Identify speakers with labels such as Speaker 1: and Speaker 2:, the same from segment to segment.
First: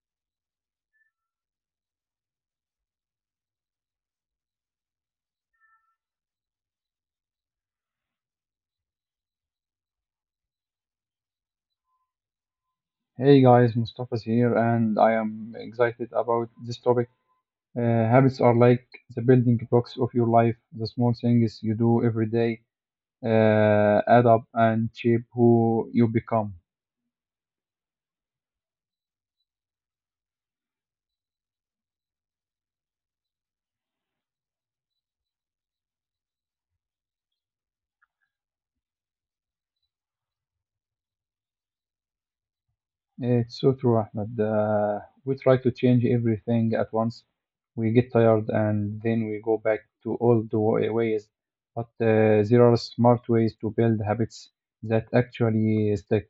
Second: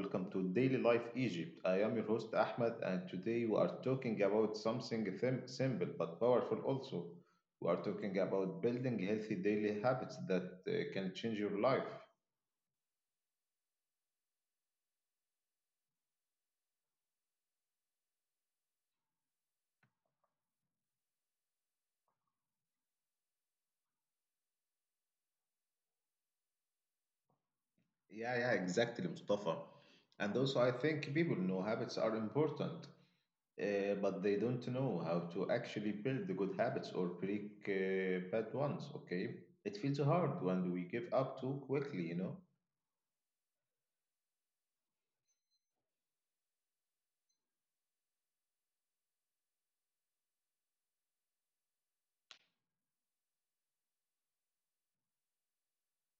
Speaker 1: welcome to Daily Life Egypt. I am your host Ahmed and today we are talking about something simple but powerful also. We are talking about building healthy daily habits that can change your life.
Speaker 2: Hey guys, Mustafa's here, and I am excited about this topic. Habits are like the building blocks of your life. The small things you do every day add up and shape who you become.
Speaker 1: Yeah, yeah, exactly, Mustafa. And also I think people know habits are important, but they don't know how to actually build the good habits or break bad ones, okay? It feels hard when we give up too quickly, you know?
Speaker 2: It's so true, Ahmed. We try to change everything at once. We get tired and then we go back to old ways. But there are smart ways to build habits that actually stick.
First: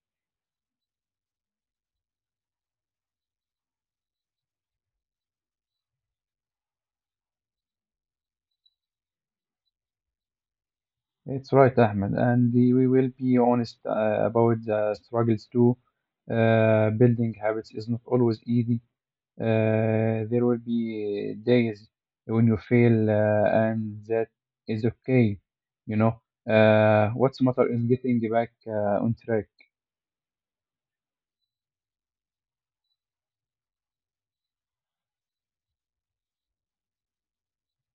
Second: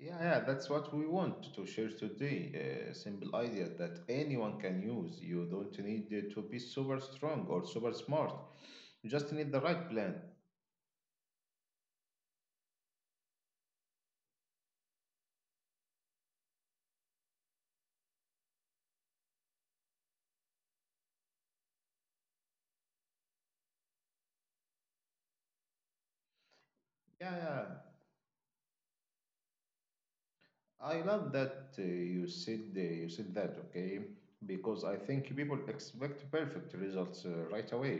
Speaker 1: Yeah, yeah, that's what we want to share today. A simple idea that anyone can use. You don't need it to be super strong or super smart. You just need the right plan.
Speaker 2: It's right, Ahmed, and we will be honest about the struggles too. Building habits is not always easy. There will be days when you fail, and that is okay. You know,
Speaker 1: Yeah,
Speaker 2: what's matter
Speaker 1: yeah.
Speaker 2: is getting back on track.
Speaker 1: I love that you said that, okay? Because I think people expect perfect results right away.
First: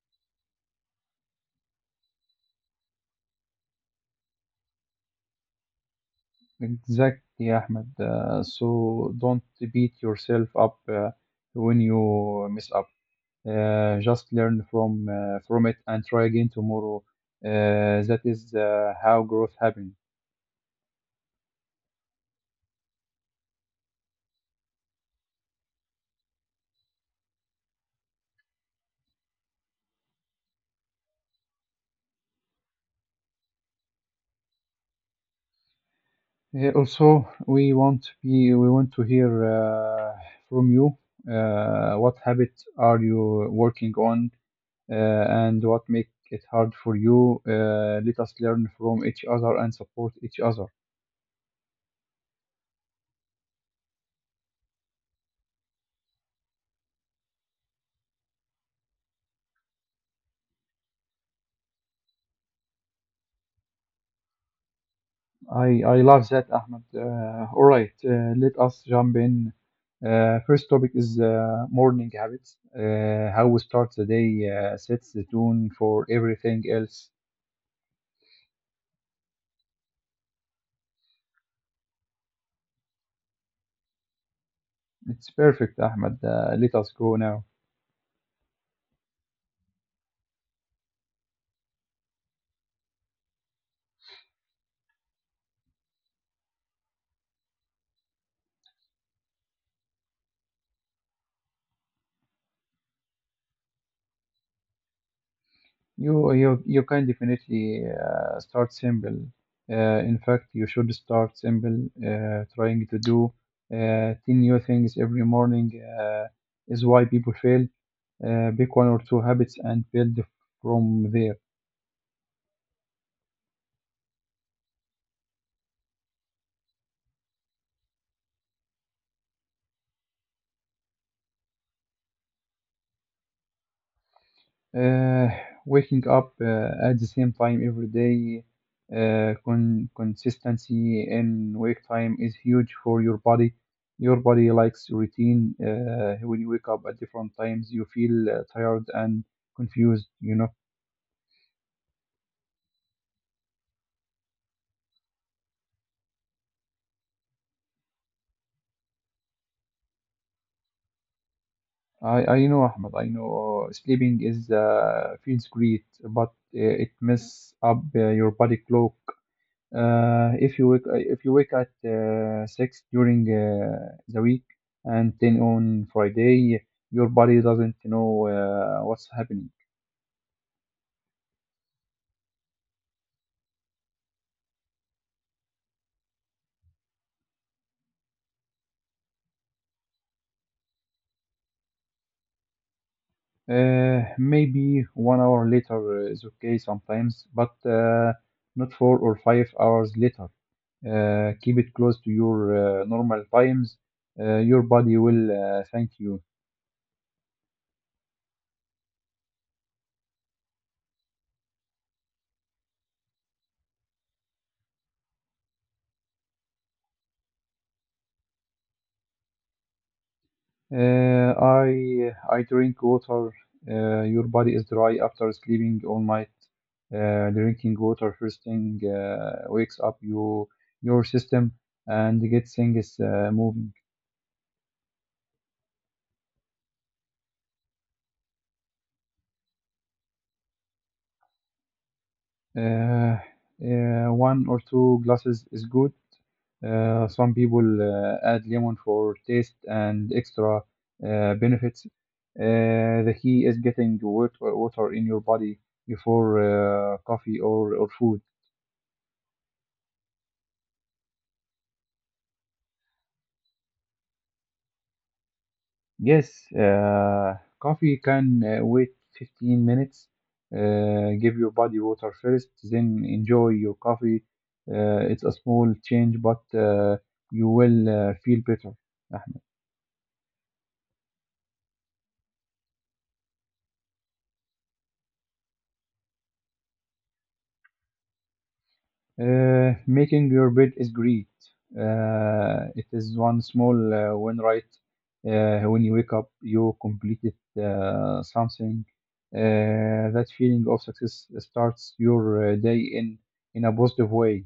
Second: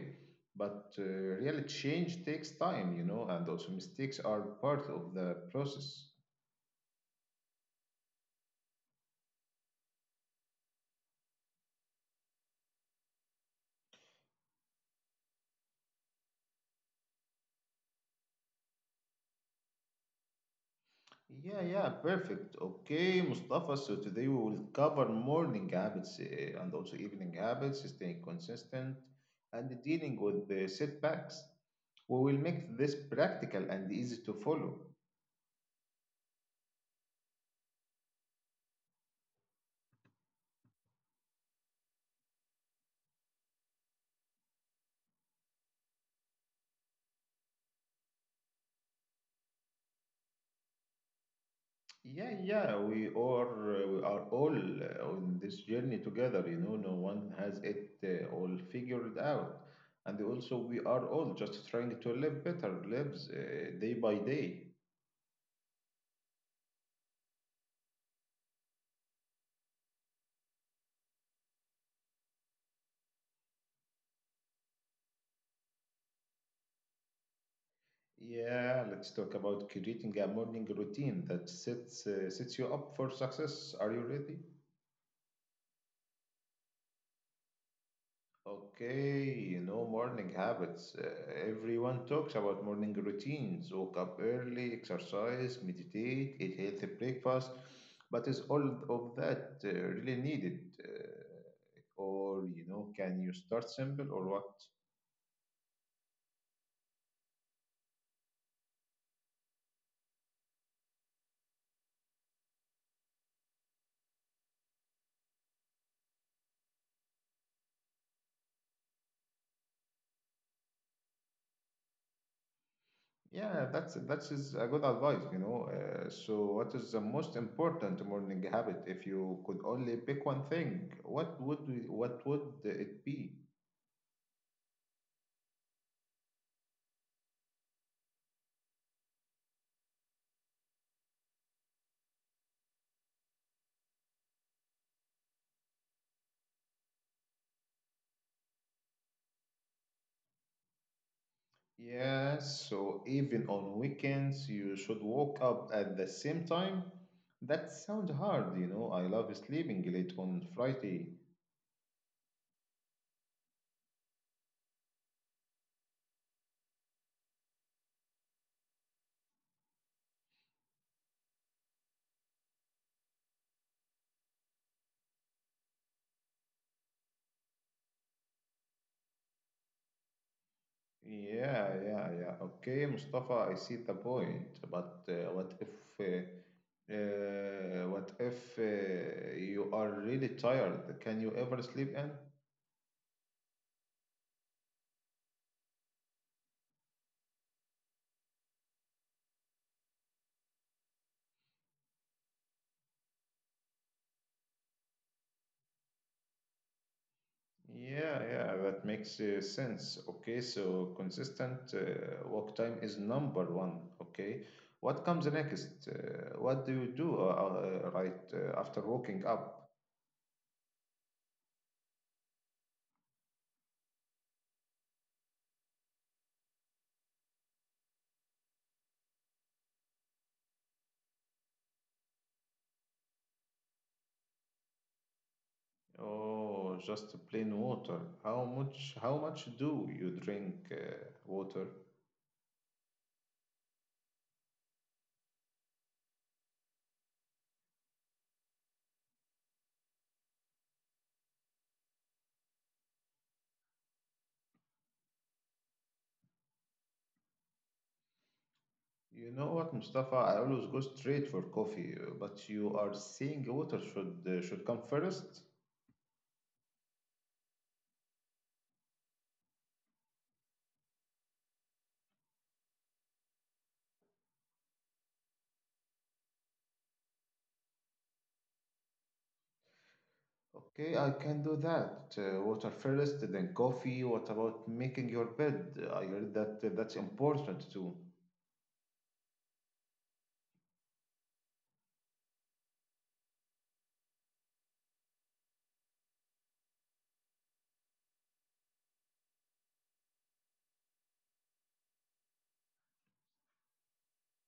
Speaker 1: But real change takes time, you know, and also mistakes are part of the process.
Speaker 2: Exactly, Ahmed. So don't beat yourself up when you mess up. Just learn from it and try again tomorrow. That is how growth happens.
Speaker 1: Yeah, yeah, perfect. Okay, Mustafa. So today we will cover morning habits and also evening habits, staying consistent and dealing with the setbacks. We will make this practical and easy to follow.
Speaker 2: Also, we want to hear from you. What habits are you working on, and what make it hard for you? Let us learn from each other and support each other.
Speaker 1: Yeah, yeah, we are all on this journey together. You know, no one has it all figured out, and also we are all just trying to live better lives day by day.
Speaker 2: I love that, Ahmed. All right, let us jump in. First topic is morning habits. How we start the day sets the tone for everything else.
Speaker 1: Yeah, let's talk about creating a morning routine that sets you up for success. Are you ready?
Speaker 2: It's perfect, Ahmed. Let us go now.
Speaker 1: Okay, you know morning habits. Everyone talks about morning routines. Wake up early, exercise, meditate, eat healthy breakfast. But is all of that really needed? Or you know, can you start simple or what?
Speaker 2: You can definitely start simple. In fact, you should start simple. Trying to do ten new things every morning uh, is why people fail. Pick one or two habits and build from there.
Speaker 1: Yeah, that is a good advice, you know. So, what is the most important morning habit? If you could only pick one thing, what would it be?
Speaker 2: Uh, waking up at the same time every day, consistency in wake time is huge for your body. Your body likes routine. When you wake up at different times, you feel tired and confused. You know,
Speaker 1: Yeah, so even on weekends, you should wake up at the same time. That sounds hard, you know. I love sleeping late on Friday.
Speaker 2: I, I know, Ahmed. I know sleeping is feels great, but it messes up your body clock. If you wake at six during the week and then on Friday, your body doesn't know what's happening.
Speaker 1: Yeah, yeah, yeah. Okay, Mustafa, I see the point. But what if you are really tired? Can you ever sleep in?
Speaker 2: Maybe 1 hour later is okay sometimes, but not 4 or 5 hours later. Keep it close to your normal times. Your body will thank you.
Speaker 1: Yeah, yeah, that makes sense. Okay, so consistent work time is number 1. Okay, what comes next? What do you do right after waking up?
Speaker 2: I drink water. Your body is dry after sleeping all night. Drinking water first thing wakes up you your system and gets things moving.
Speaker 1: Oh, just plain water. How much? How much do you drink water?
Speaker 2: Uh, one or two glasses is good. Some people add lemon for taste and extra benefits. The key is getting water in your body before coffee or food.
Speaker 1: You know what, Mustafa? I always go straight for coffee, but you are saying water should come first.
Speaker 2: Yes, coffee can wait 15 minutes. Give your body water first, then enjoy your coffee. It's a small change, but you will feel better.
Speaker 1: Okay, I can do that. Water first, then coffee. What about making your bed? I heard that that's important too.
Speaker 2: Making your bed is great. It is one small win, right? When you wake up, you completed something. That feeling of success starts your day in a positive way.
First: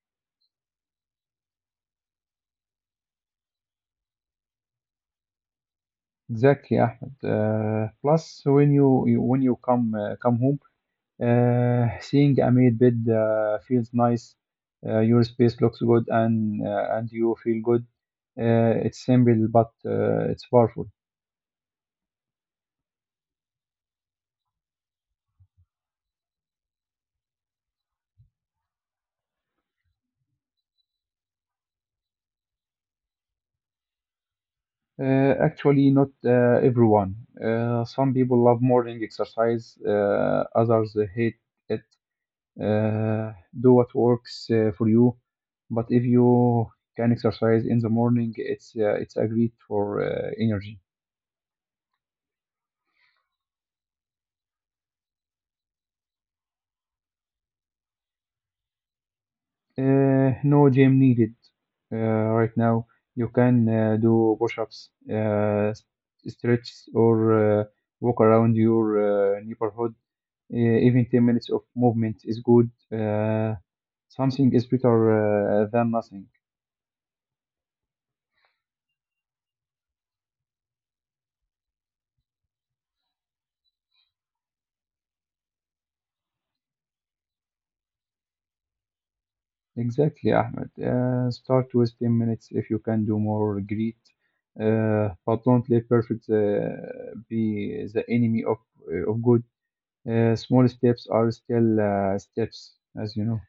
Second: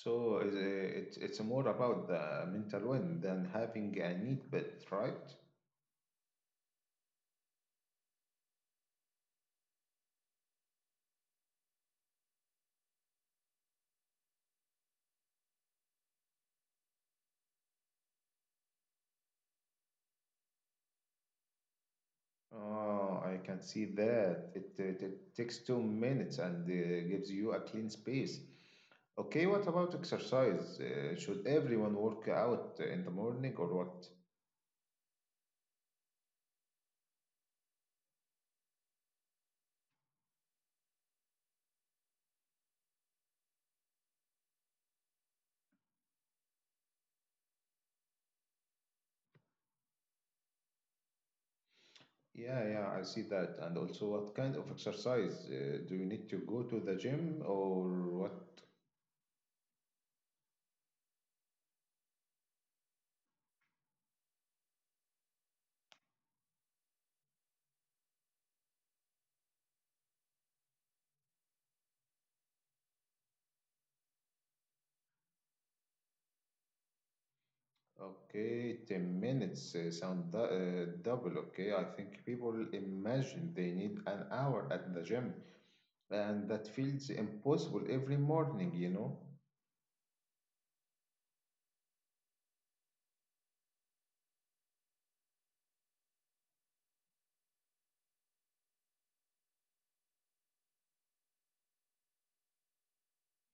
Speaker 1: So it's more about the mental well than having a neat bed, right?
Speaker 2: Exactly, Ahmed. Plus, when you come home, seeing a made bed feels nice. Your space looks good, and you feel good. It's simple, but it's powerful.
Speaker 1: Oh, I can see that. It takes 2 minutes and gives you a clean space. Okay, what about exercise? Should everyone work out in the morning or what?
Speaker 2: Actually, not everyone. Some people love morning exercise. Others hate it. uh, do what works for you. But if you can exercise in the morning, it's a great for energy.
Speaker 1: Yeah, yeah, I see that. And also, what kind of exercise? Do you need to go to the gym or what?
Speaker 2: No gym needed right now. You can do push-ups, stretches, or uh, walk around your neighborhood. Even 10 minutes of movement is good. Uh, something is better than nothing.
Speaker 1: Okay, 10 minutes sound double. Okay, I think people imagine they need an hour at the gym, and that feels impossible every morning, you know?
Speaker 2: Exactly, Ahmed. Start with 10 minutes. If you can do more, great. But don't let perfect be the enemy of good. Small steps are still steps, as you know.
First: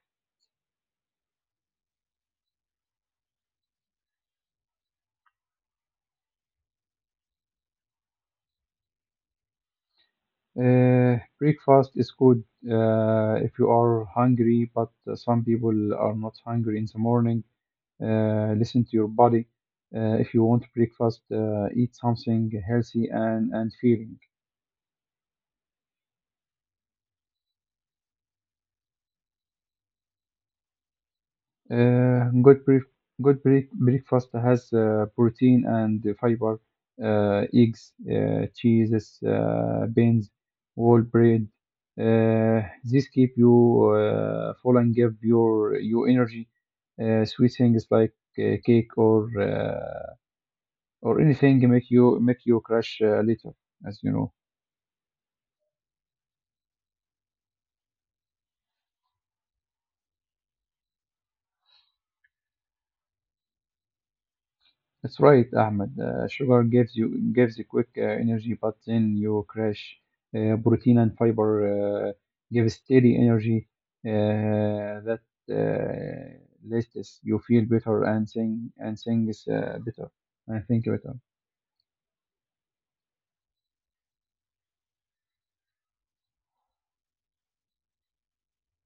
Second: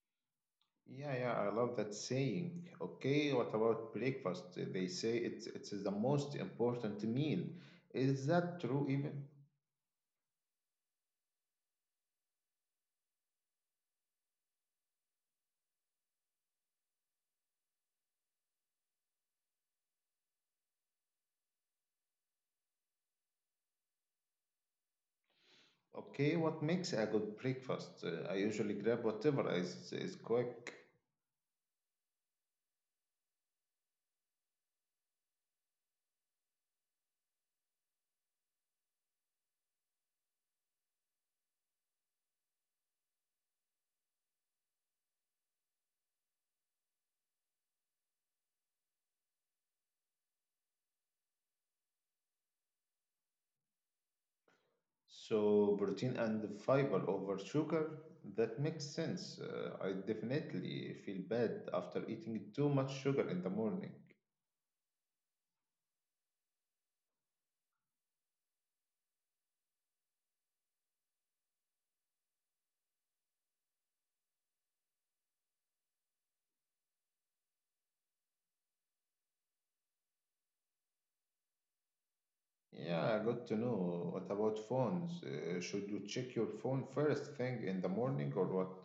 Speaker 1: Yeah, yeah, I love that saying. Okay, what about breakfast? They say it's the most important meal. Is that true even?
Speaker 2: Breakfast is good if you are hungry, but some people are not hungry in the morning. Listen to your body. If you want breakfast, eat something healthy and and filling.
Speaker 1: Okay, what makes a good breakfast? I usually grab whatever is quick.
Speaker 2: Good bref- good bre- breakfast has protein and fiber, eggs, cheeses, beans, whole bread. These keep you full and give you energy. Sweet things like cake or anything make you crash later, as you know.
Speaker 1: So protein and fiber over sugar, that makes sense. I definitely feel bad after eating too much sugar in the morning.
Speaker 2: That's right, Ahmed. Sugar gives you quick energy, but then you crash. Protein and fiber give steady energy that uh, lasts. You feel better and sing and things better and think better.
Speaker 1: Yeah, good to know. What about phones? Should you check your phone first thing in the morning or what?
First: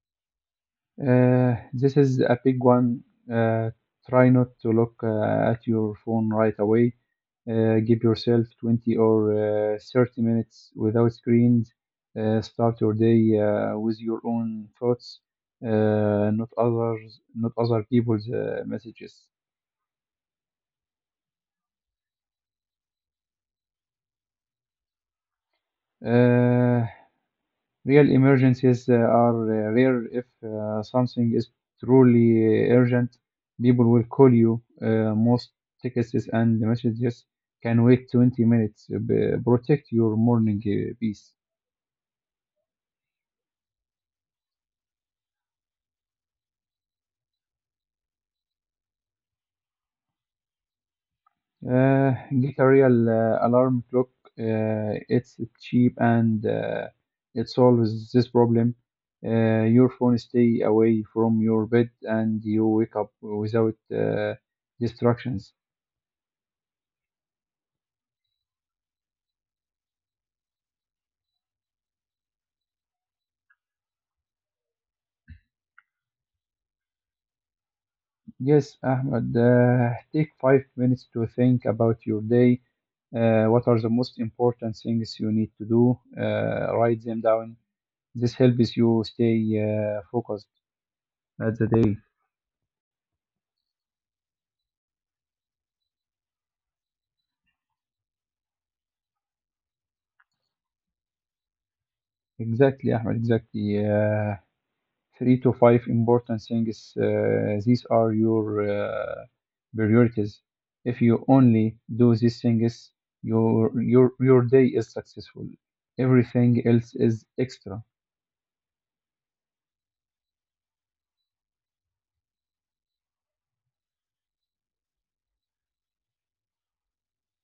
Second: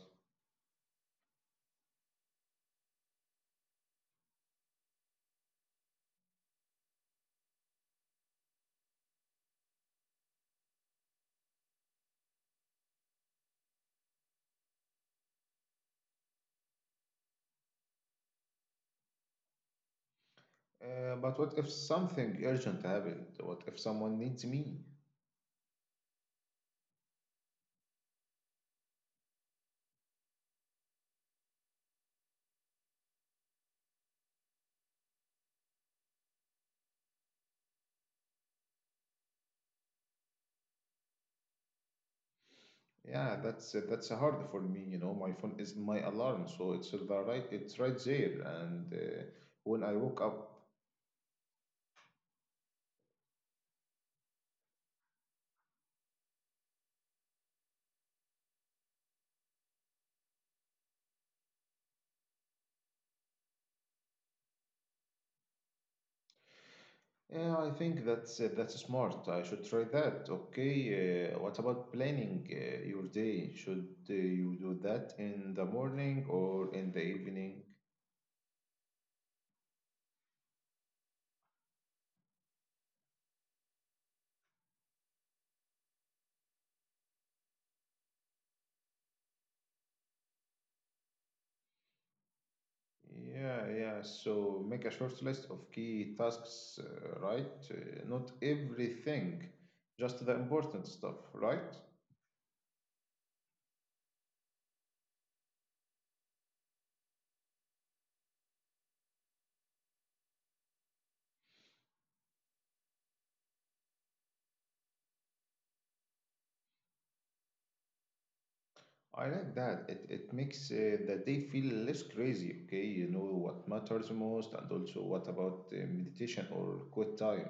Speaker 2: This is a big one. Uh, try not to look at your phone right away. Give yourself 20 or 30 minutes without screens. Start your day with your own thoughts, not other people's messages.
Speaker 1: But what if something urgent happened? What if someone needs me?
Speaker 2: Uh, Real emergencies are rare. If something is truly urgent, people will call you. Most texts and messages can wait 20 minutes. B- protect your morning peace.
Speaker 1: Yeah, that's hard for me. You know, my phone is my alarm, so it's right there. And when I woke up,
Speaker 2: Uh, get a real alarm clock. It's cheap and it solves this problem. Your phone stay away from your bed and you wake up without distractions.
Speaker 1: yeah, I think that's smart. I should try that. Okay, what about planning your day? Should you do that in the morning or in the evening?
Speaker 2: Yes, Ahmed, take 5 minutes to think about your day. What are the most important things you need to do? Write them down. This helps you stay focused at the day.
Speaker 1: Yeah, yeah. So make a short list of key tasks, right? Not everything, just the important stuff, right?
Speaker 2: Exactly, Ahmed, exactly. Three to five important things. These are your priorities. If you only do these things, your day is successful. Everything else is extra.
Speaker 1: I like that. It makes the day feel less crazy, okay? You know what matters most, and also what about meditation or quiet time?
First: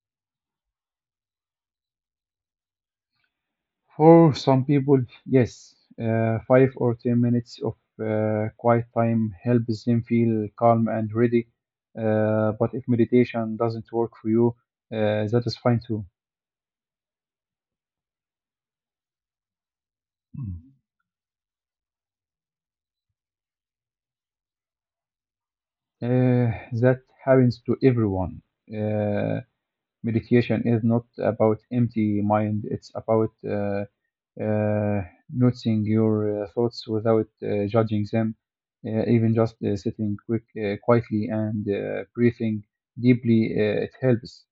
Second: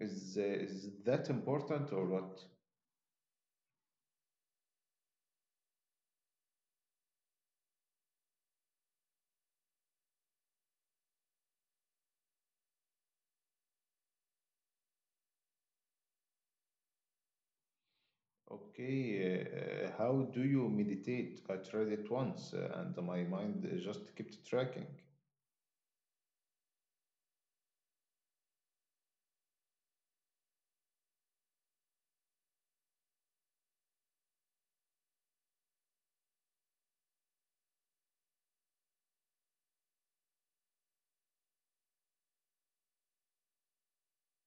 Speaker 1: Is that important or what?
Speaker 2: For some people, yes, 5 or 10 minutes of quiet time helps them feel calm and ready. But if meditation doesn't work for you, that is fine too.
Speaker 1: Okay, how do you
Speaker 2: Mhm.
Speaker 1: meditate? I tried it once and my mind just kept tracking.
Speaker 2: Uh, that happens to everyone. Uh, meditation is not about empty mind, it's about uh, noticing your thoughts without judging them, even just sitting quietly and breathing deeply, it helps.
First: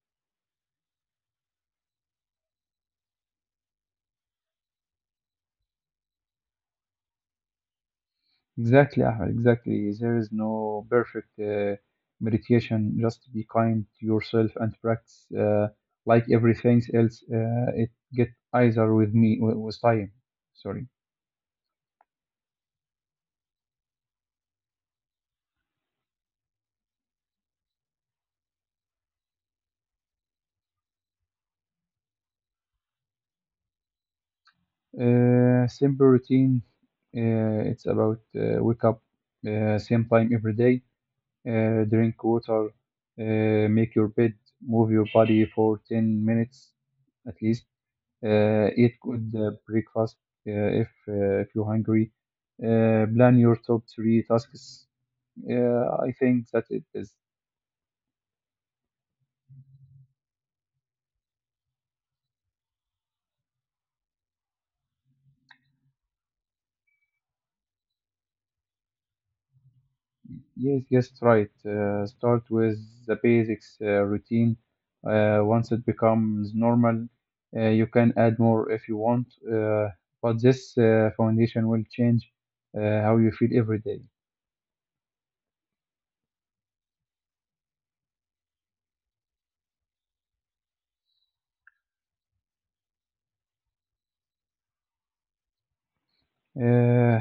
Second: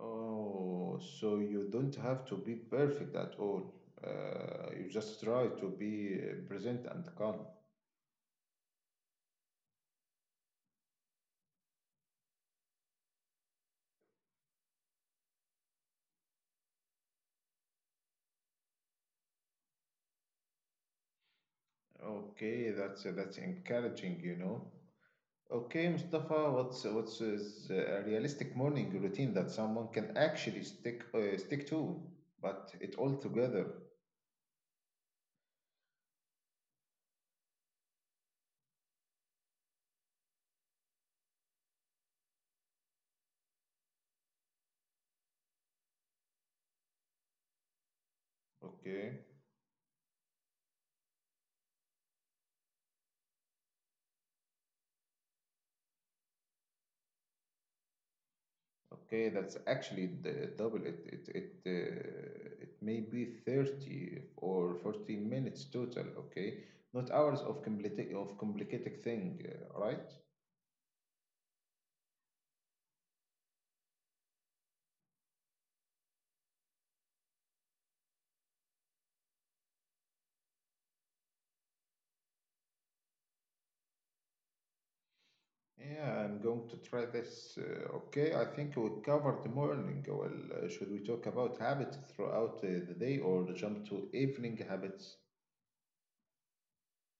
Speaker 1: Oh, so you don't have to be perfect at all. You just try to be present and calm.
Speaker 2: Exactly, Ahmed, exactly. There is no perfect meditation. Just be kind to yourself and practice like everything else. It get either with me with time. Sorry.
Speaker 1: Okay, that's encouraging, you know. Okay, Mustafa, what's is a realistic morning routine that someone can actually stick to, but it all together.
Speaker 2: Simple routine. It's about wake up same time every day, drink water, make your bed, move your body for 10 minutes at least, eat
Speaker 1: Okay.
Speaker 2: good breakfast if you're hungry, plan your top three tasks. I think that it is.
Speaker 1: Okay, that's actually the double. It may be 30 or 40 minutes total, okay? Not hours of complicated thing, right?
Speaker 2: Yes, yes, right. Start with the basics routine. Once it becomes normal, you can add more if you want. But this foundation will change how you feel every day.
Speaker 1: Yeah, I'm going to try this. Okay, I think we covered the morning. Well, should we talk about habits throughout the day or jump to evening habits?
Speaker 2: Uh,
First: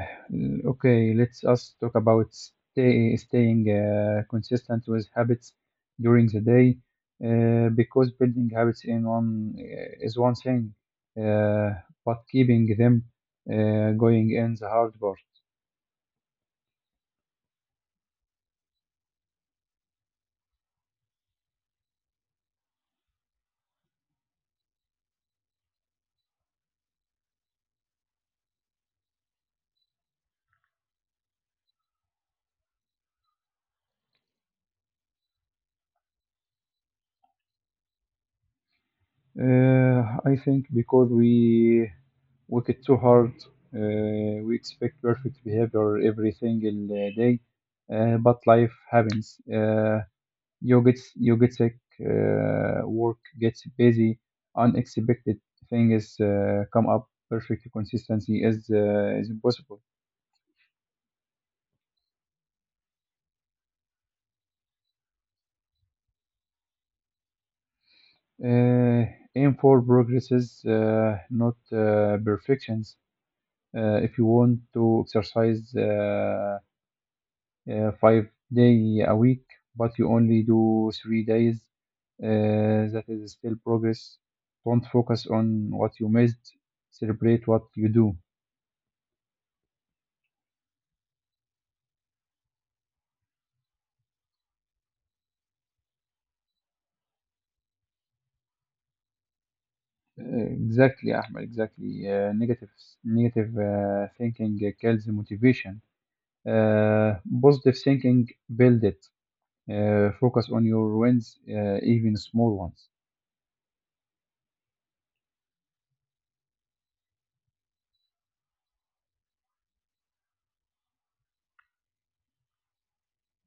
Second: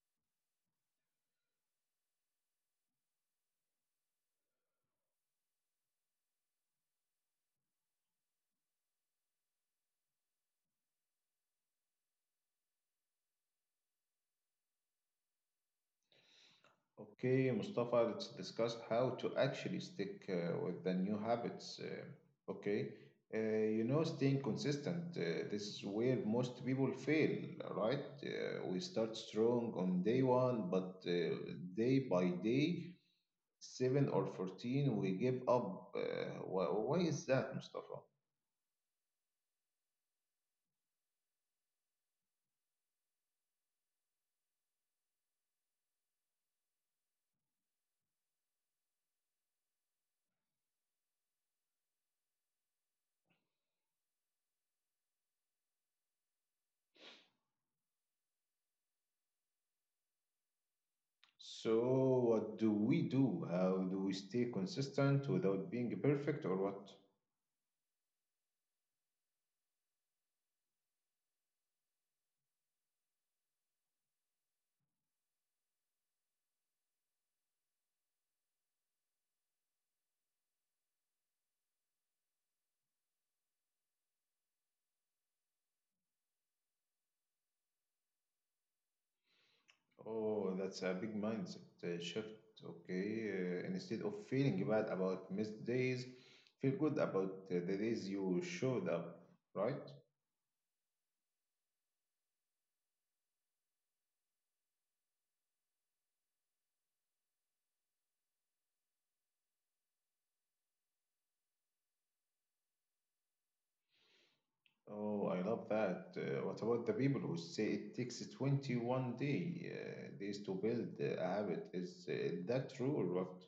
Speaker 2: Okay, let's us talk about staying consistent with habits during the day, because building habits in one is one thing, uh, but keeping them going in the hard part.
Speaker 1: Okay, Mustafa, let's discuss how to actually stick with the new habits. Okay, uh, you know, staying consistent. This is where most people fail, right? We start strong on day 1, but day by day, 7 or 14, we give up. Why is that, Mustafa?
Speaker 2: Uh, I think because we work it too hard, we expect perfect behavior every single day, but life happens. You get sick. Work gets busy. Unexpected things come up. Perfect consistency is impossible.
Speaker 1: So, what do we do? How do we stay consistent without being perfect, or what?
Speaker 2: Uh, aim for progresses, not perfections. If you want to exercise 5 day a week, but you only do 3 days, that is still progress. Don't focus on what you missed. Celebrate what you do.
Speaker 1: Oh, that's a big mindset shift. Okay. Instead of feeling bad about missed days, feel good about the days you showed up, right?
Speaker 2: Exactly, Ahmed, exactly. Negative thinking kills motivation. Uh, positive thinking build it. Focus on your wins, even small ones.
Speaker 1: Oh, I love that. What about the people who say it takes 21 days to build a habit? Is that true or what?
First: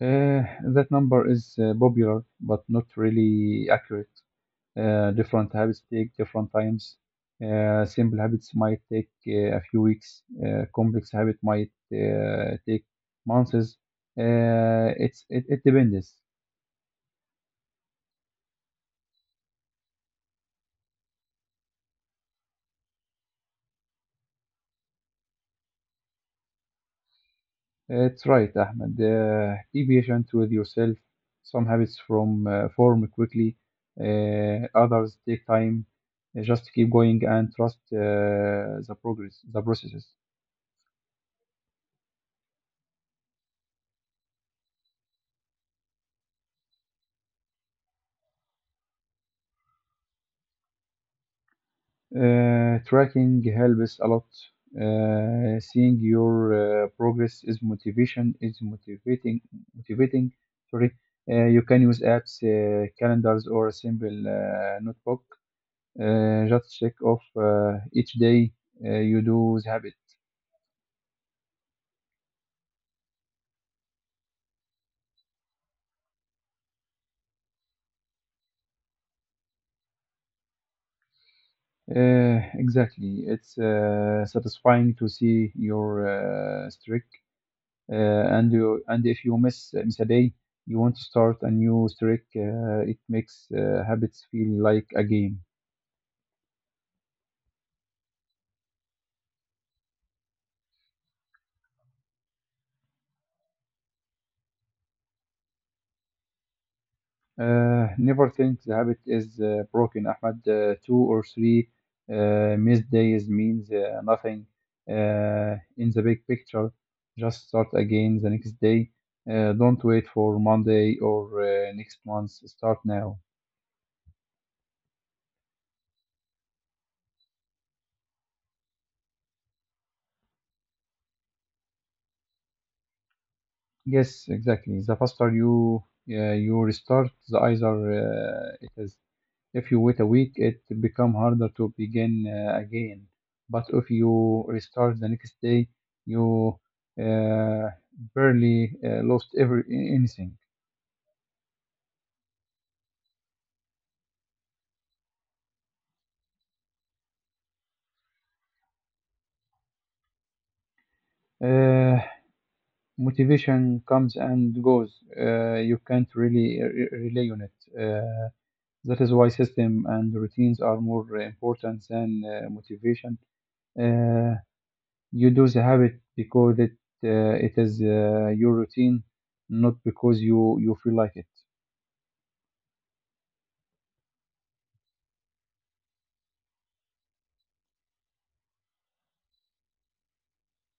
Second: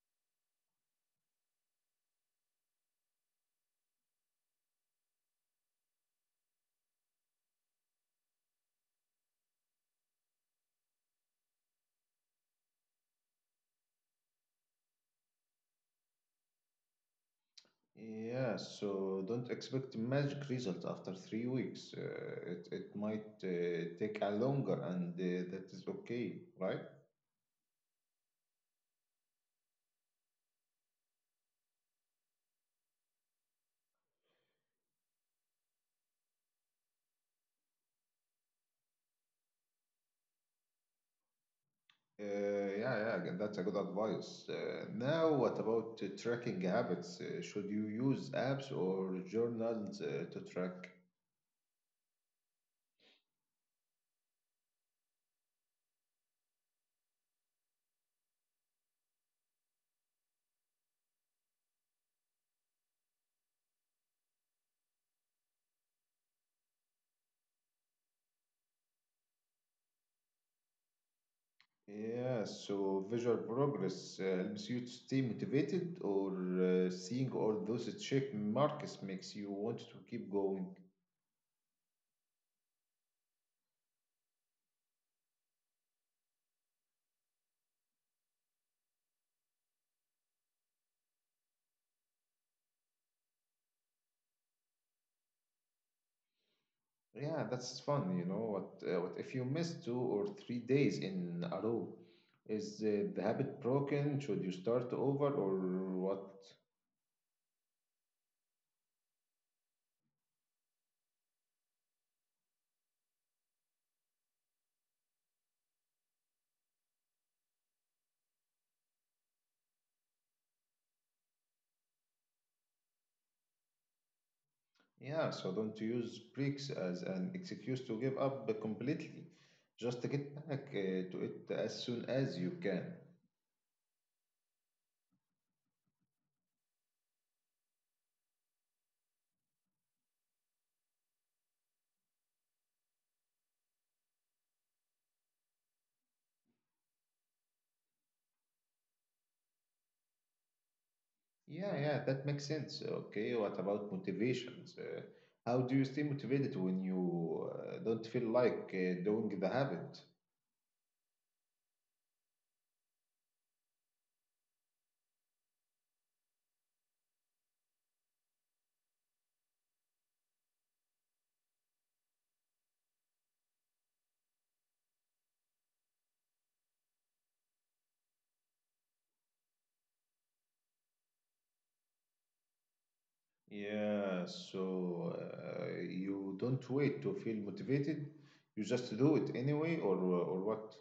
Speaker 2: Uh, that number is popular, but not really accurate. Different habits take different times. Simple habits might take a few weeks. Complex habit might take months. It depends.
Speaker 1: Yeah, so don't expect magic results after 3 weeks. It might take a longer, and that is okay, right?
Speaker 2: It's right, Ahmed. Be patient with yourself. Some habits from form quickly, others take time. Just keep going and trust the processes.
Speaker 1: Uh, yeah, yeah, that's a good advice. Now, what about tracking habits? Should you use apps or journals to track?
Speaker 2: Tracking helps a lot. Seeing your progress is motivation is motivating motivating. Sorry, you can use apps, calendars, or a simple notebook. Just check off each day you do the habit.
Speaker 1: Yeah, so visual progress helps you to stay motivated, or seeing all those check marks makes you want to keep going.
Speaker 2: Exactly. It's satisfying to see your streak, and if you miss a day, you want to start a new streak. It makes habits feel like a game.
Speaker 1: Yeah, that's fun, you know. What if you miss 2 or 3 days in a row? Is the habit broken? Should you start over, or what?
Speaker 2: Never think the habit is broken, Ahmed. Two or three missed days means nothing in the big picture. Just start again the next day. Don't wait for Monday or next month. Start now.
Speaker 1: Yeah, so don't use breaks as an excuse to give up completely. Just get back to it as soon as you can.
Speaker 2: Yes, exactly. The faster you you restart, the easier it is. If you wait a week, it become harder to begin again. But if you restart the next day, you uh, barely lost every anything.
Speaker 1: Yeah, yeah, that makes sense. Okay, what about motivations? How do you stay motivated when you don't feel like doing the habit?
Speaker 2: Uh, Motivation comes and goes. You can't really rely on it. That is why system and routines are more important than motivation. Uh, you do the habit because it is your routine, not because you feel like it.
Speaker 1: Yeah, so you don't wait to feel motivated, you just do it anyway, or what?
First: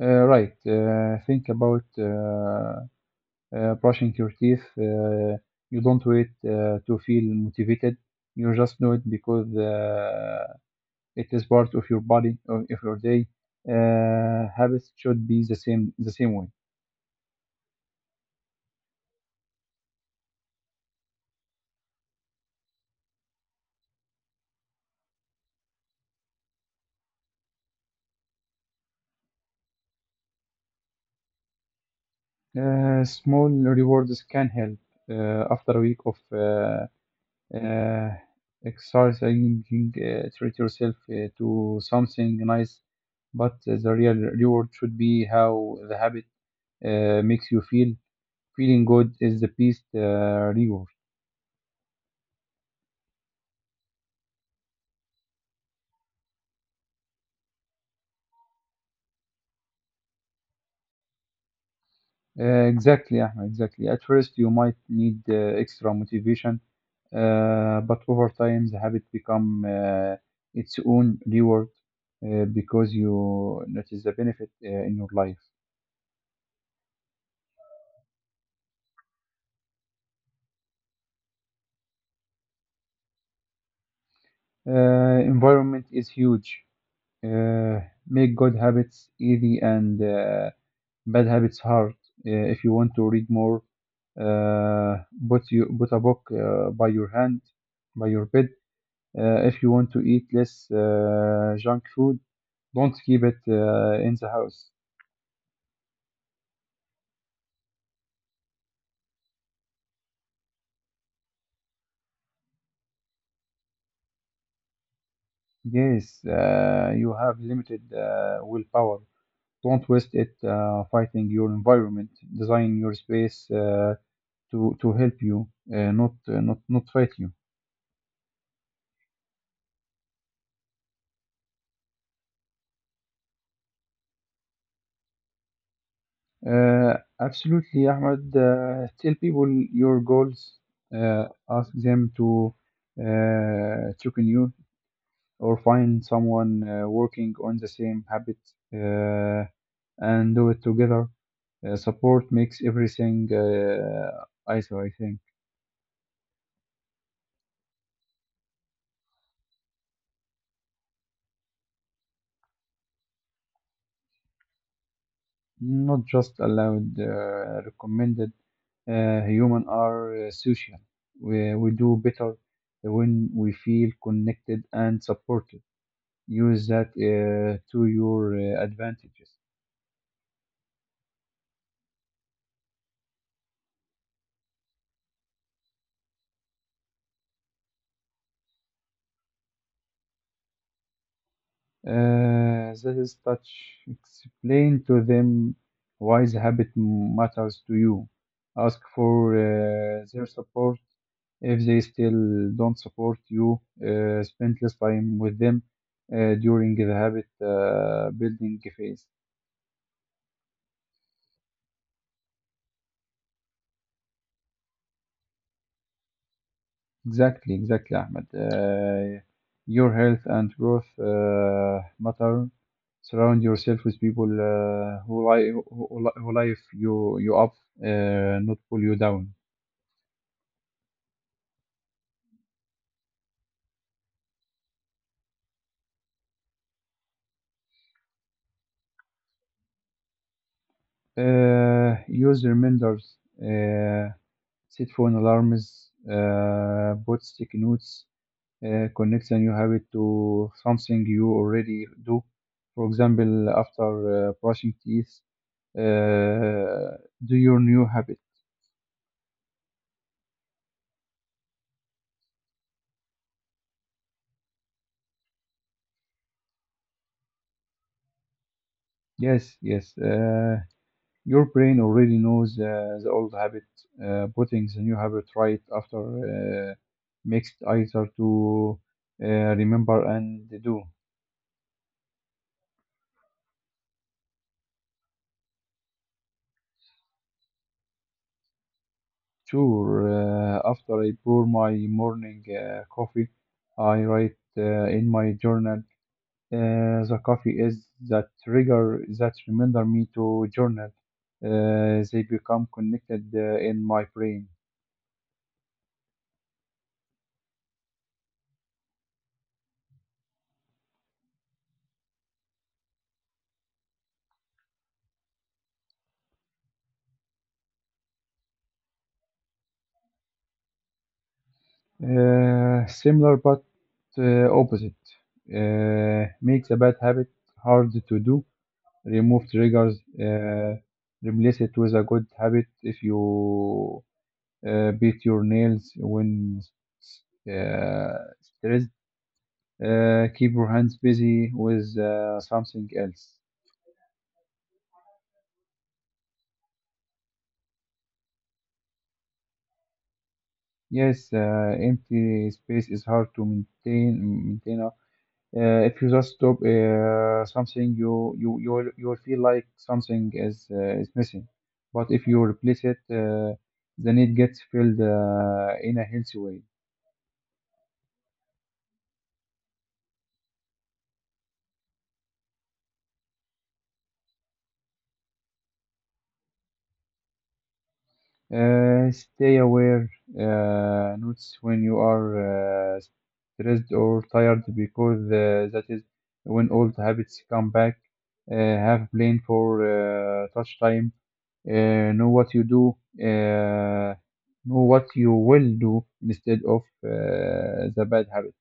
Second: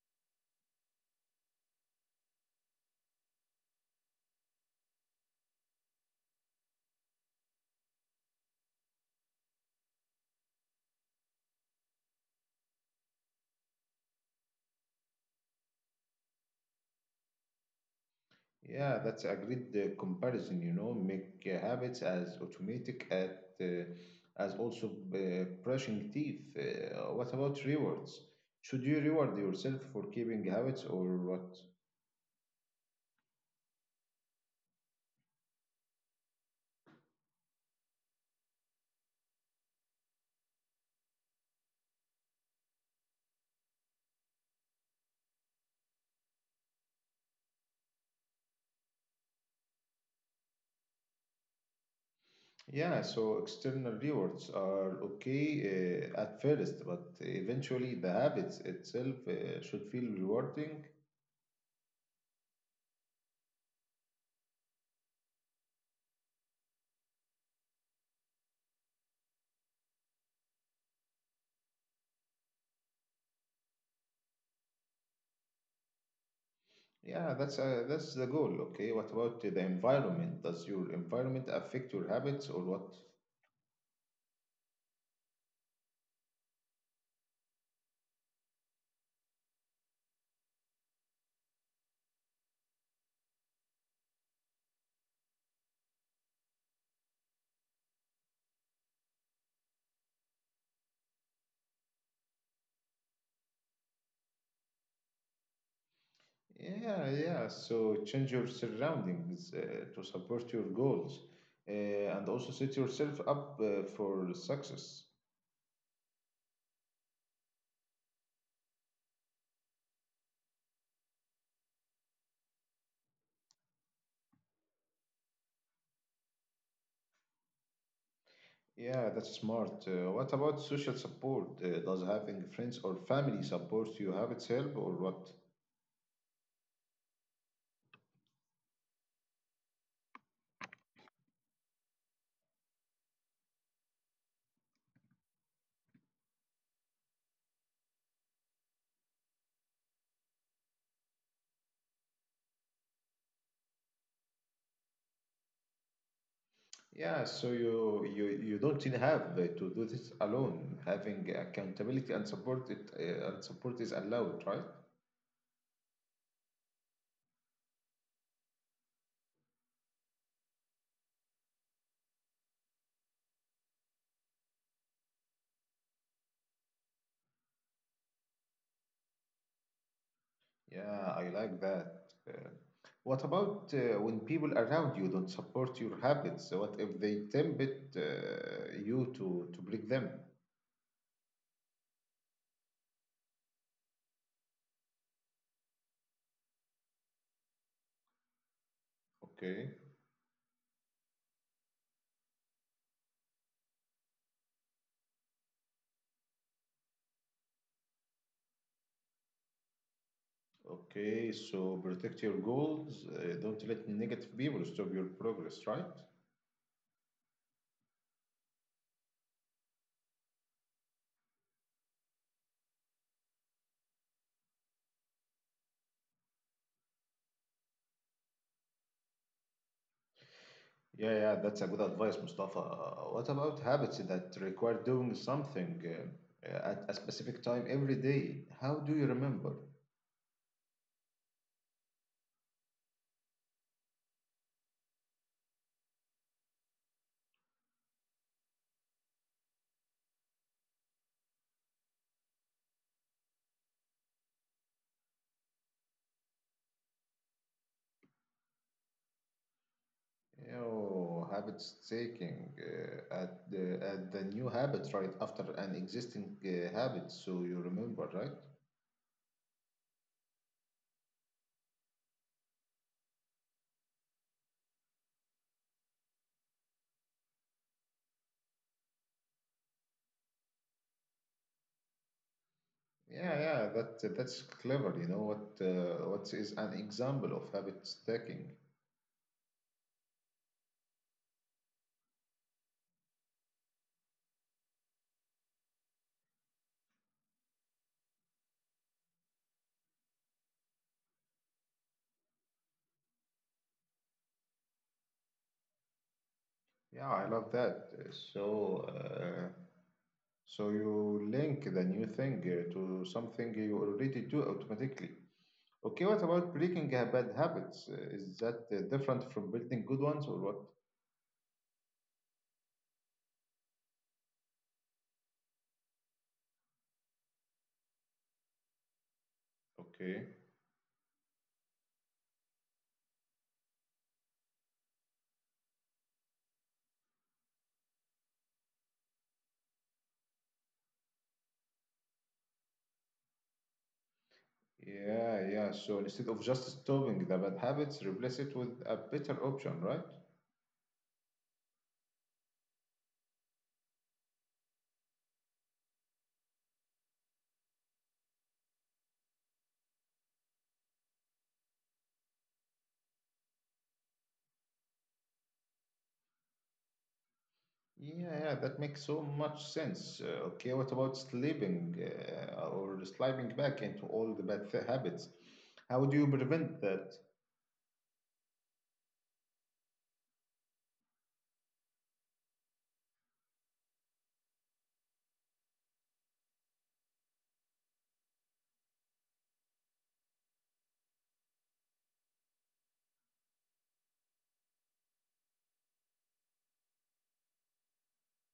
Speaker 2: Right. Think about brushing your teeth. You don't wait to feel motivated. You just do it because it is part of your body or of your day. Habits should be the same way.
Speaker 1: Yeah, that's a great comparison, you know, make habits as automatic at as also brushing teeth. What about rewards? Should you reward yourself for keeping habits or what?
Speaker 2: Small rewards can help. After a week of uh, exercising, treat yourself to something nice. But the real reward should be how the habit makes you feel. Feeling good is the best reward.
Speaker 1: Yeah, so external rewards are okay at first, but eventually the habits itself should feel rewarding.
Speaker 2: Exactly, Ahmed, exactly. At first, you might need extra motivation, but over time, the habit become its own reward because you notice the benefit in your life.
Speaker 1: Yeah, that's the goal. Okay, what about the environment? Does your environment affect your habits or what?
Speaker 2: Environment is huge. Uh, Make good habits easy and bad habits hard. If you want to read more, uh, put a book by your hand by your bed. If you want to eat less junk food, don't keep it in the house.
Speaker 1: Yeah, yeah. So change your surroundings to support your goals uh, and also set yourself up for success.
Speaker 2: Yes, you have limited willpower. Don't waste it fighting your environment. Design your space uh, to help you, uh, not not fight you.
Speaker 1: Yeah, that's smart. What about social support? Does having friends or family support you have its help or what?
Speaker 2: Absolutely, Ahmed. Tell people your goals, ask them to check on you, or find someone working on the same habit uh, and do it together. Support makes everything ISO, I think.
Speaker 1: Yeah, so you don't really have to do this alone. Having accountability and support is allowed, right?
Speaker 2: Not just allowed, recommended. Human are social. We do better when we feel connected and supported. Use that to your advantages.
Speaker 1: Yeah, I like that. Uh, what about when people around you don't support your habits? So what if they tempt uh, you to break them?
Speaker 2: This touch. Explain to them why the habit matters to you. Ask for
Speaker 1: Okay,
Speaker 2: their support. If they still don't support you, spend less time with them during the habit building phase.
Speaker 1: okay, so protect your goals. Don't let negative people stop your progress, right?
Speaker 2: Exactly, exactly, Ahmed. Your health and growth matter. Surround yourself with people who life you up, not pull you down.
Speaker 1: Yeah, yeah, that's a good advice, Mustafa. What about habits that require doing something at a specific time every day? How do you remember?
Speaker 2: Use reminders, uh, set phone alarms, put sticky notes, connect a new habit to something you already do. For example, after brushing teeth, uh, do your new habit.
Speaker 1: Yo, habit staking at the new habit right after an existing habit, so you remember, right?
Speaker 2: Yes, yes. Your brain already knows the old habit. Putting the new habit right after makes it easier to uh, remember and do.
Speaker 1: Yeah, yeah, that that's clever. You know what is an example of habit stacking?
Speaker 2: Sure, after I pour my morning coffee, I write in my journal. The coffee is that trigger that remember me to journal. They become connected in my brain.
Speaker 1: Yeah, I love that. So so you link the new thing to something you already do automatically. Okay, what about breaking bad habits? Is that different from building good ones or what?
Speaker 2: Similar but opposite. Make the bad habit hard to do. Remove triggers.
Speaker 1: Okay.
Speaker 2: Replace it with a good habit if you beat your nails when uh, stressed. Keep your hands busy with something else.
Speaker 1: Yeah, yeah. So instead of just stopping the bad habits, replace it with a better option, right?
Speaker 2: Yes, empty space is hard to maintain. If you just stop something, you will feel like something is missing. But if you replace it, then it gets filled in a healthy way.
Speaker 1: Yeah, yeah, that makes so much sense. Okay, what about sleeping or sliding back into all the bad habits? How do you prevent that?
Speaker 2: Stay aware, notice when you are stressed or tired, because that is when old habits come back. Have plan for touch time. Know what you do. Uh, know what you will do instead of the bad habit.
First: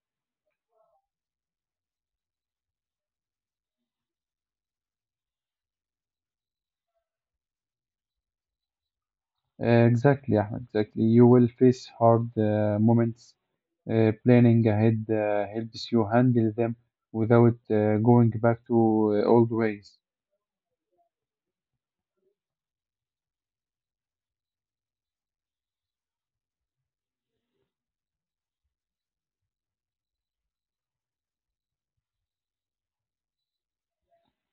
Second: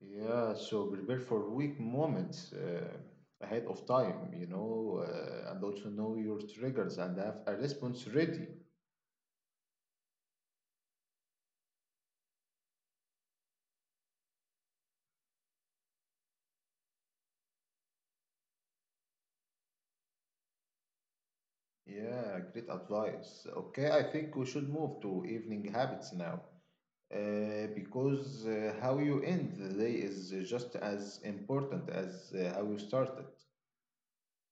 Speaker 1: Yeah, so prepare for weak moments ahead of time, you know, and also know your triggers and have a response ready.
Speaker 2: Exactly, Ahmed, exactly. You will face hard moments. Planning ahead helps you handle them without going back to old ways.
Speaker 1: Yeah, great advice. Okay, I think we should move to evening habits now. Because how you end the day is just as important as how you started.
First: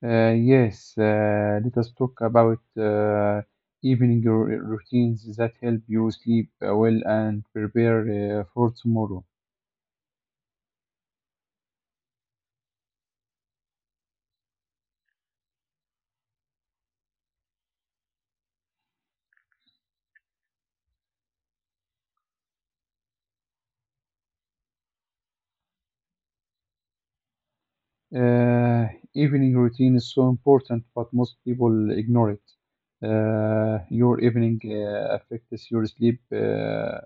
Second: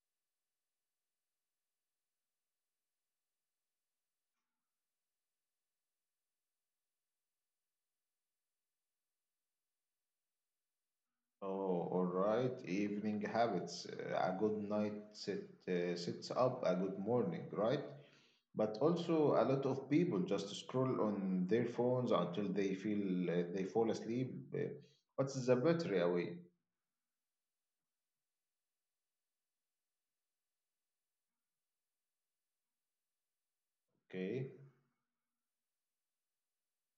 Speaker 2: Yes, let us talk about evening routines that help you sleep well and prepare for tomorrow.
Speaker 1: Oh, all right. Evening habits, a good night sit, sits up, a good morning, right? But also, a lot of people just scroll on their phones until they feel they fall asleep. What's the battery away?
Speaker 2: Uh, Evening routine is so important, but most people ignore it. Your evening
Speaker 1: Okay,
Speaker 2: affects your sleep uh,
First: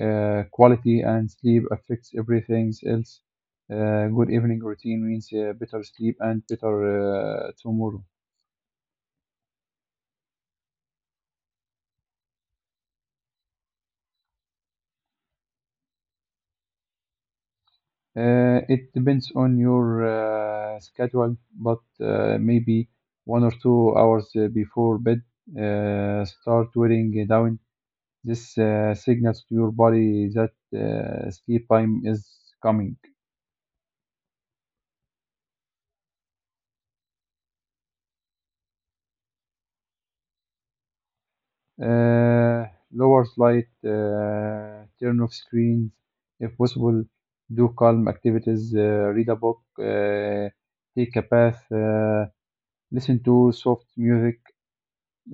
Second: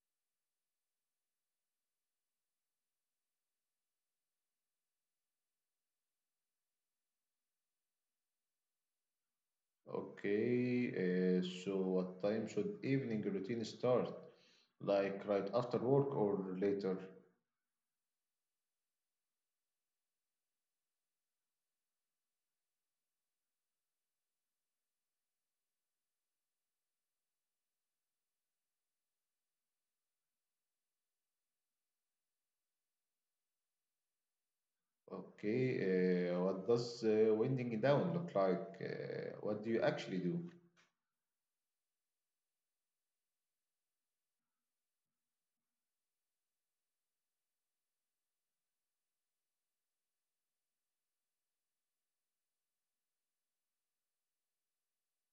Speaker 2: uh, quality, and sleep affects everything else. Good evening routine means better sleep and better tomorrow.
Speaker 1: okay. So, what time should evening routine start? Like right after work or later?
Speaker 2: It depends on your schedule, but maybe one or two hours before bed, start wearing down. This signals to your body that sleep time is coming.
Speaker 1: Okay, what does winding down look like? What do you actually do?
Speaker 2: uh, Lower light, turn off screens if possible, do calm activities, read a book, take a bath, listen to soft music,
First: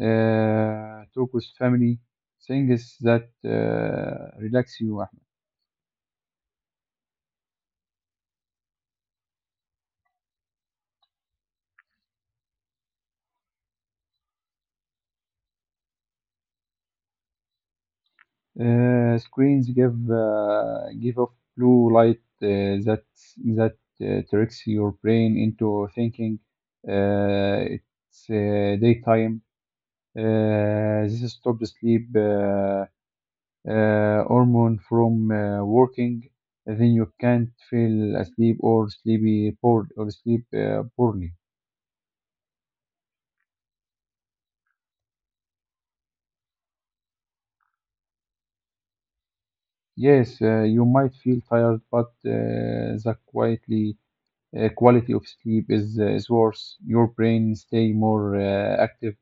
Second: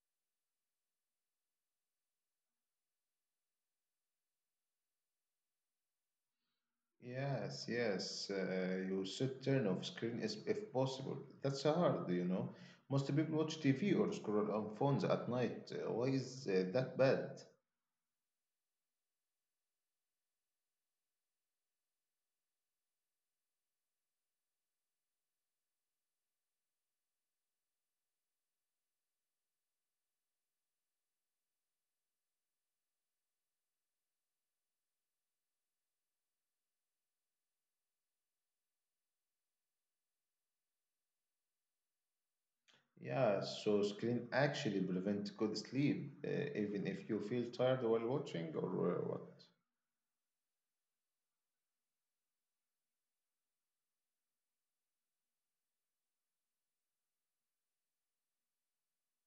Speaker 2: talk with family, things that relax you, Ahmed.
Speaker 1: Yes, yes, you should turn off screen as, if possible. That's hard, you know. Most people watch TV or scroll on phones at night. Why is that bad?
Speaker 2: Screens give off blue light that tricks your brain into thinking it's daytime. This stop sleep hormone from working, then you can't feel asleep or sleepy bored or sleep poorly.
Speaker 1: Yeah, so screen actually prevent good sleep, even if you feel tired while watching or what?
Speaker 2: Yes, you might feel tired, but the quietly quality of sleep is worse. Your brain stay more active,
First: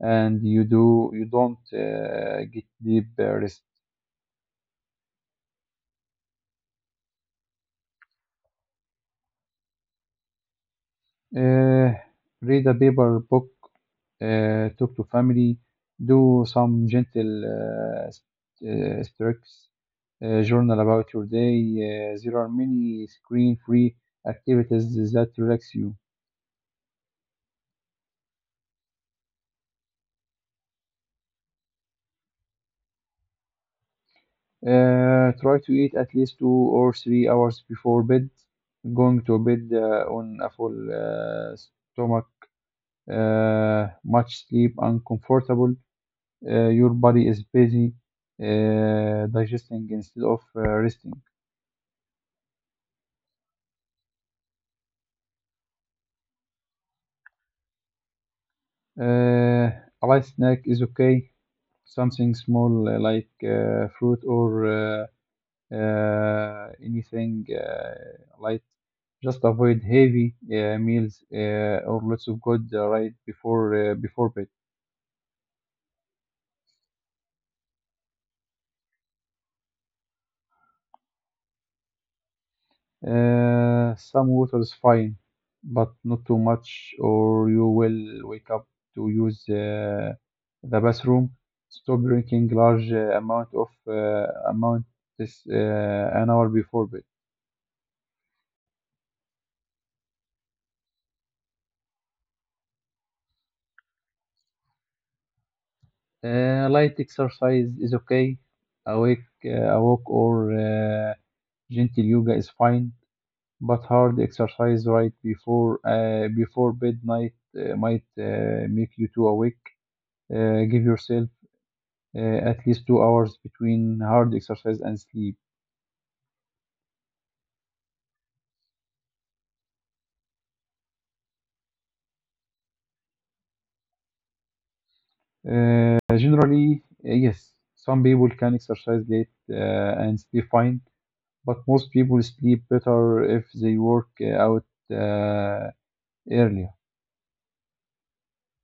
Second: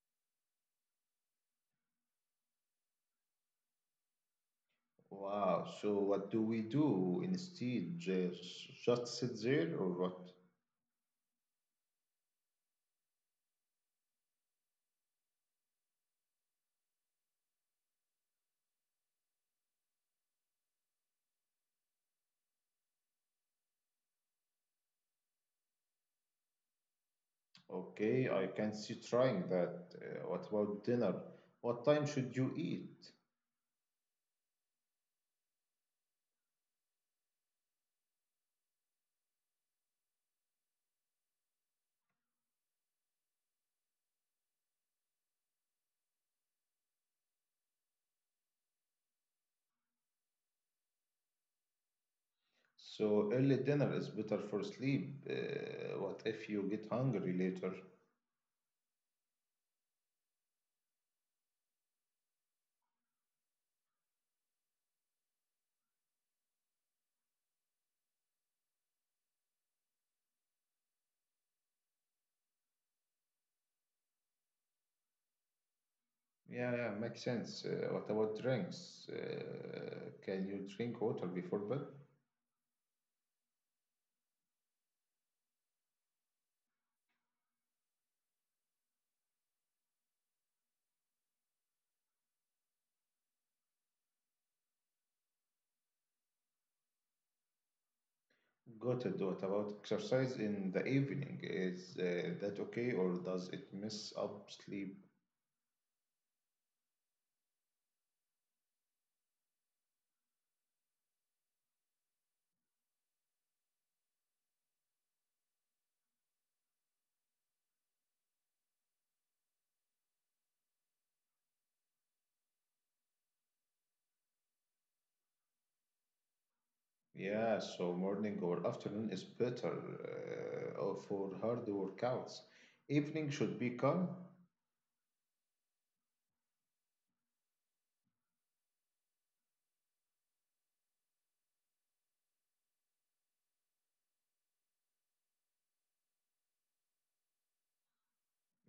Speaker 2: and you don't get deep rest.
Speaker 1: Wow, so what do we do instead? Just sit there or what?
Speaker 2: Uh, Read a paper book, talk to family, do some gentle strokes, journal about your day. There are many screen-free activities that relax you.
Speaker 1: Okay, I can see trying that. What about dinner? What time should you eat?
Speaker 2: Try to eat at least two or three hours before bed. Going to bed on a full stomach, much sleep, uncomfortable. Your body is busy digesting instead of resting.
Speaker 1: So early dinner is better for sleep. What if you get hungry later?
Speaker 2: Uh, a light snack is okay, something small like fruit or anything light. Just avoid heavy meals or lots of good right before before bed.
Speaker 1: Yeah, yeah, makes sense. What about drinks? Can you drink water before bed?
Speaker 2: Some water is fine, but not too much, or you will wake up to use the bathroom. Stop drinking large amount this an hour before bed.
Speaker 1: Got it. What about exercise in the evening? Is that okay or does it mess up sleep?
Speaker 2: Light exercise is okay. Awake, a walk or gentle yoga is fine, but hard exercise right before before bed night might make you too awake. Give yourself uh, at least two hours between hard exercise and sleep.
Speaker 1: Yeah, so morning or afternoon is better for hard workouts. Evening should be calm.
Speaker 2: Generally, yes, some people can exercise late and sleep fine, but most people sleep better if they work out uh, early.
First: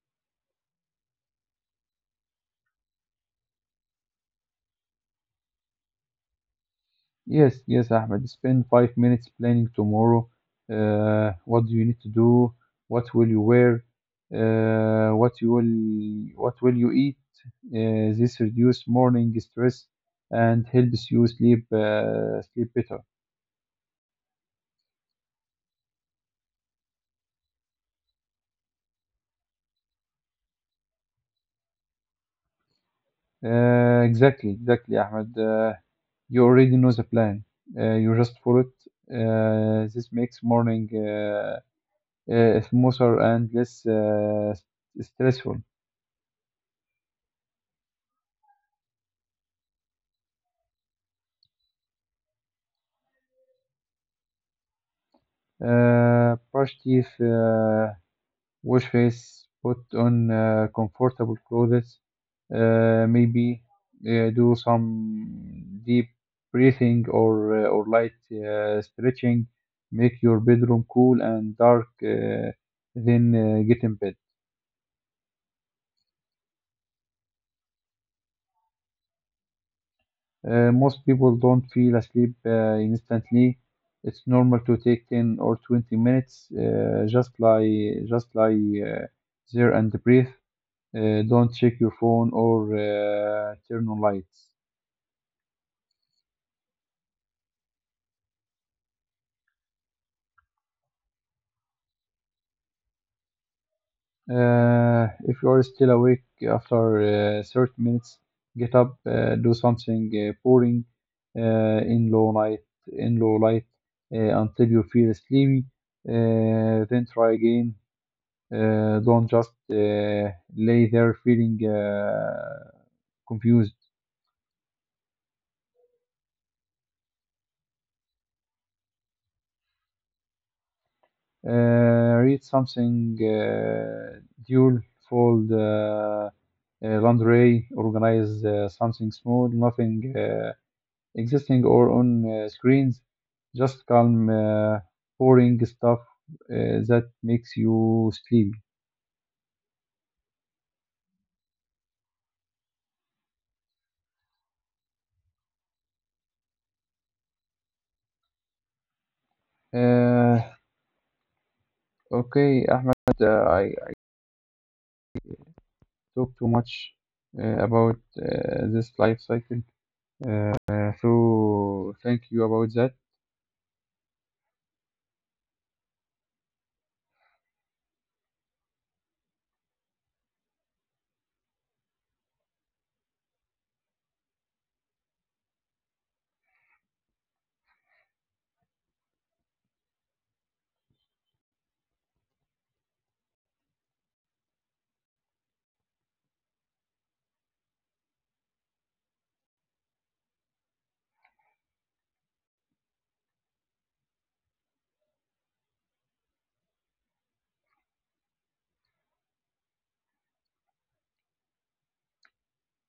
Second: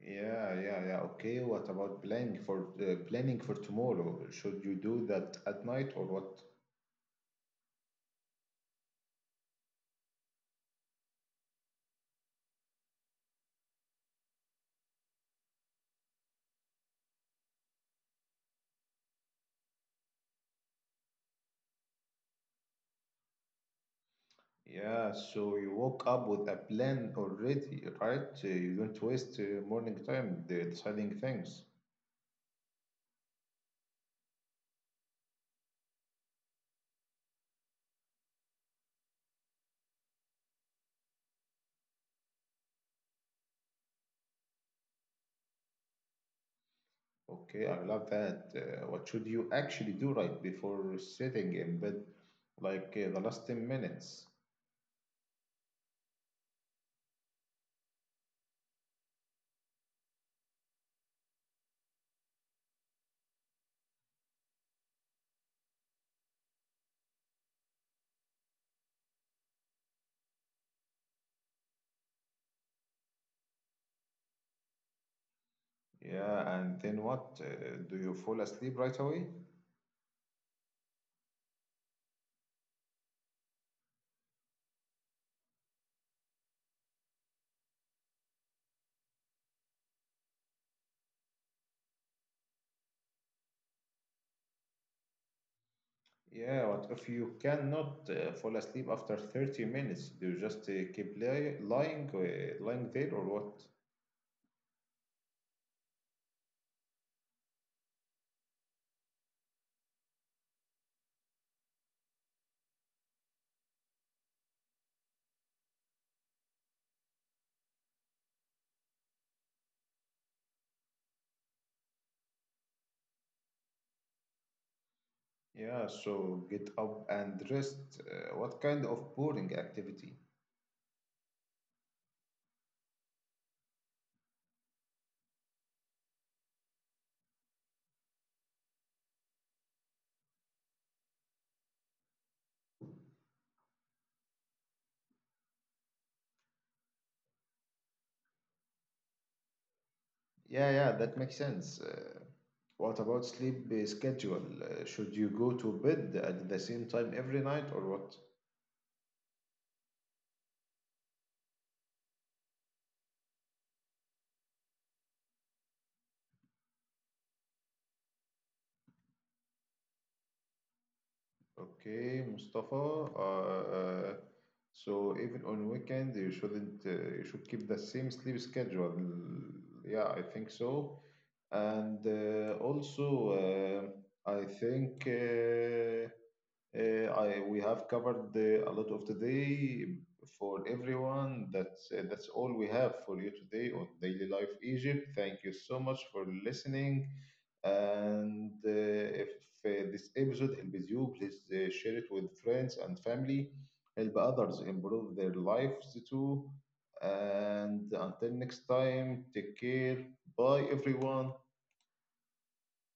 Speaker 1: Yeah, yeah, yeah. Okay, what about planning for tomorrow? Should you do that at night or what?
Speaker 2: Yes, yes, Ahmed. Spend five minutes planning tomorrow. What do you need to do? What will you wear? Uh, what will you eat? This reduce morning stress and helps you sleep better.
Speaker 1: Yeah, so you woke up with a plan already, right? You don't waste morning time deciding things.
Speaker 2: Exactly, exactly, Ahmed. You already know the plan. You just follow it. This makes morning smoother and less stressful.
Speaker 1: Okay, I love that. What should you actually do right before sitting in bed, like the last 10 minutes?
Speaker 2: Brush teeth, wash face, put on comfortable clothes, maybe do some deep breathing or or light stretching. Make your bedroom cool and dark, then get in bed.
Speaker 1: Yeah, and then what? Do you fall asleep right away?
Speaker 2: Most people don't feel asleep instantly. It's normal to take 10 or 20 minutes. Just lie uh, there and breathe. Don't check your phone or turn on lights.
Speaker 1: Yeah, what if you cannot fall asleep after 30 minutes? Do you just keep lying there or what?
Speaker 2: If you are still awake after 30 minutes, get up, do something boring uh, in low light, in low light until you feel sleepy. Then try again. Don't just lay there feeling confused.
Speaker 1: Yeah, so get up and rest. What kind of boring activity?
Speaker 2: Read something dual fold laundry, organize something small, nothing existing or on screens, just calm boring stuff that makes you sleepy.
Speaker 1: Yeah, yeah, that makes sense. What about sleep schedule? Should you go to bed at the same time every night or what?
Speaker 2: uh, okay, Ahmed, uh, I talk too much about this life cycle, uh, so thank
Speaker 1: Okay,
Speaker 2: you about that.
Speaker 1: Mustafa. So even on weekend, you shouldn't you should keep the same sleep schedule. Yeah, I think so. And also, uh, I think. Uh, we have covered a lot of today for everyone. That's all we have for you today on Daily Life Egypt. Thank you so much for listening. And if this episode helps you, please share it with friends and family. Help others improve their lives too. And until next time, take care. Bye, everyone.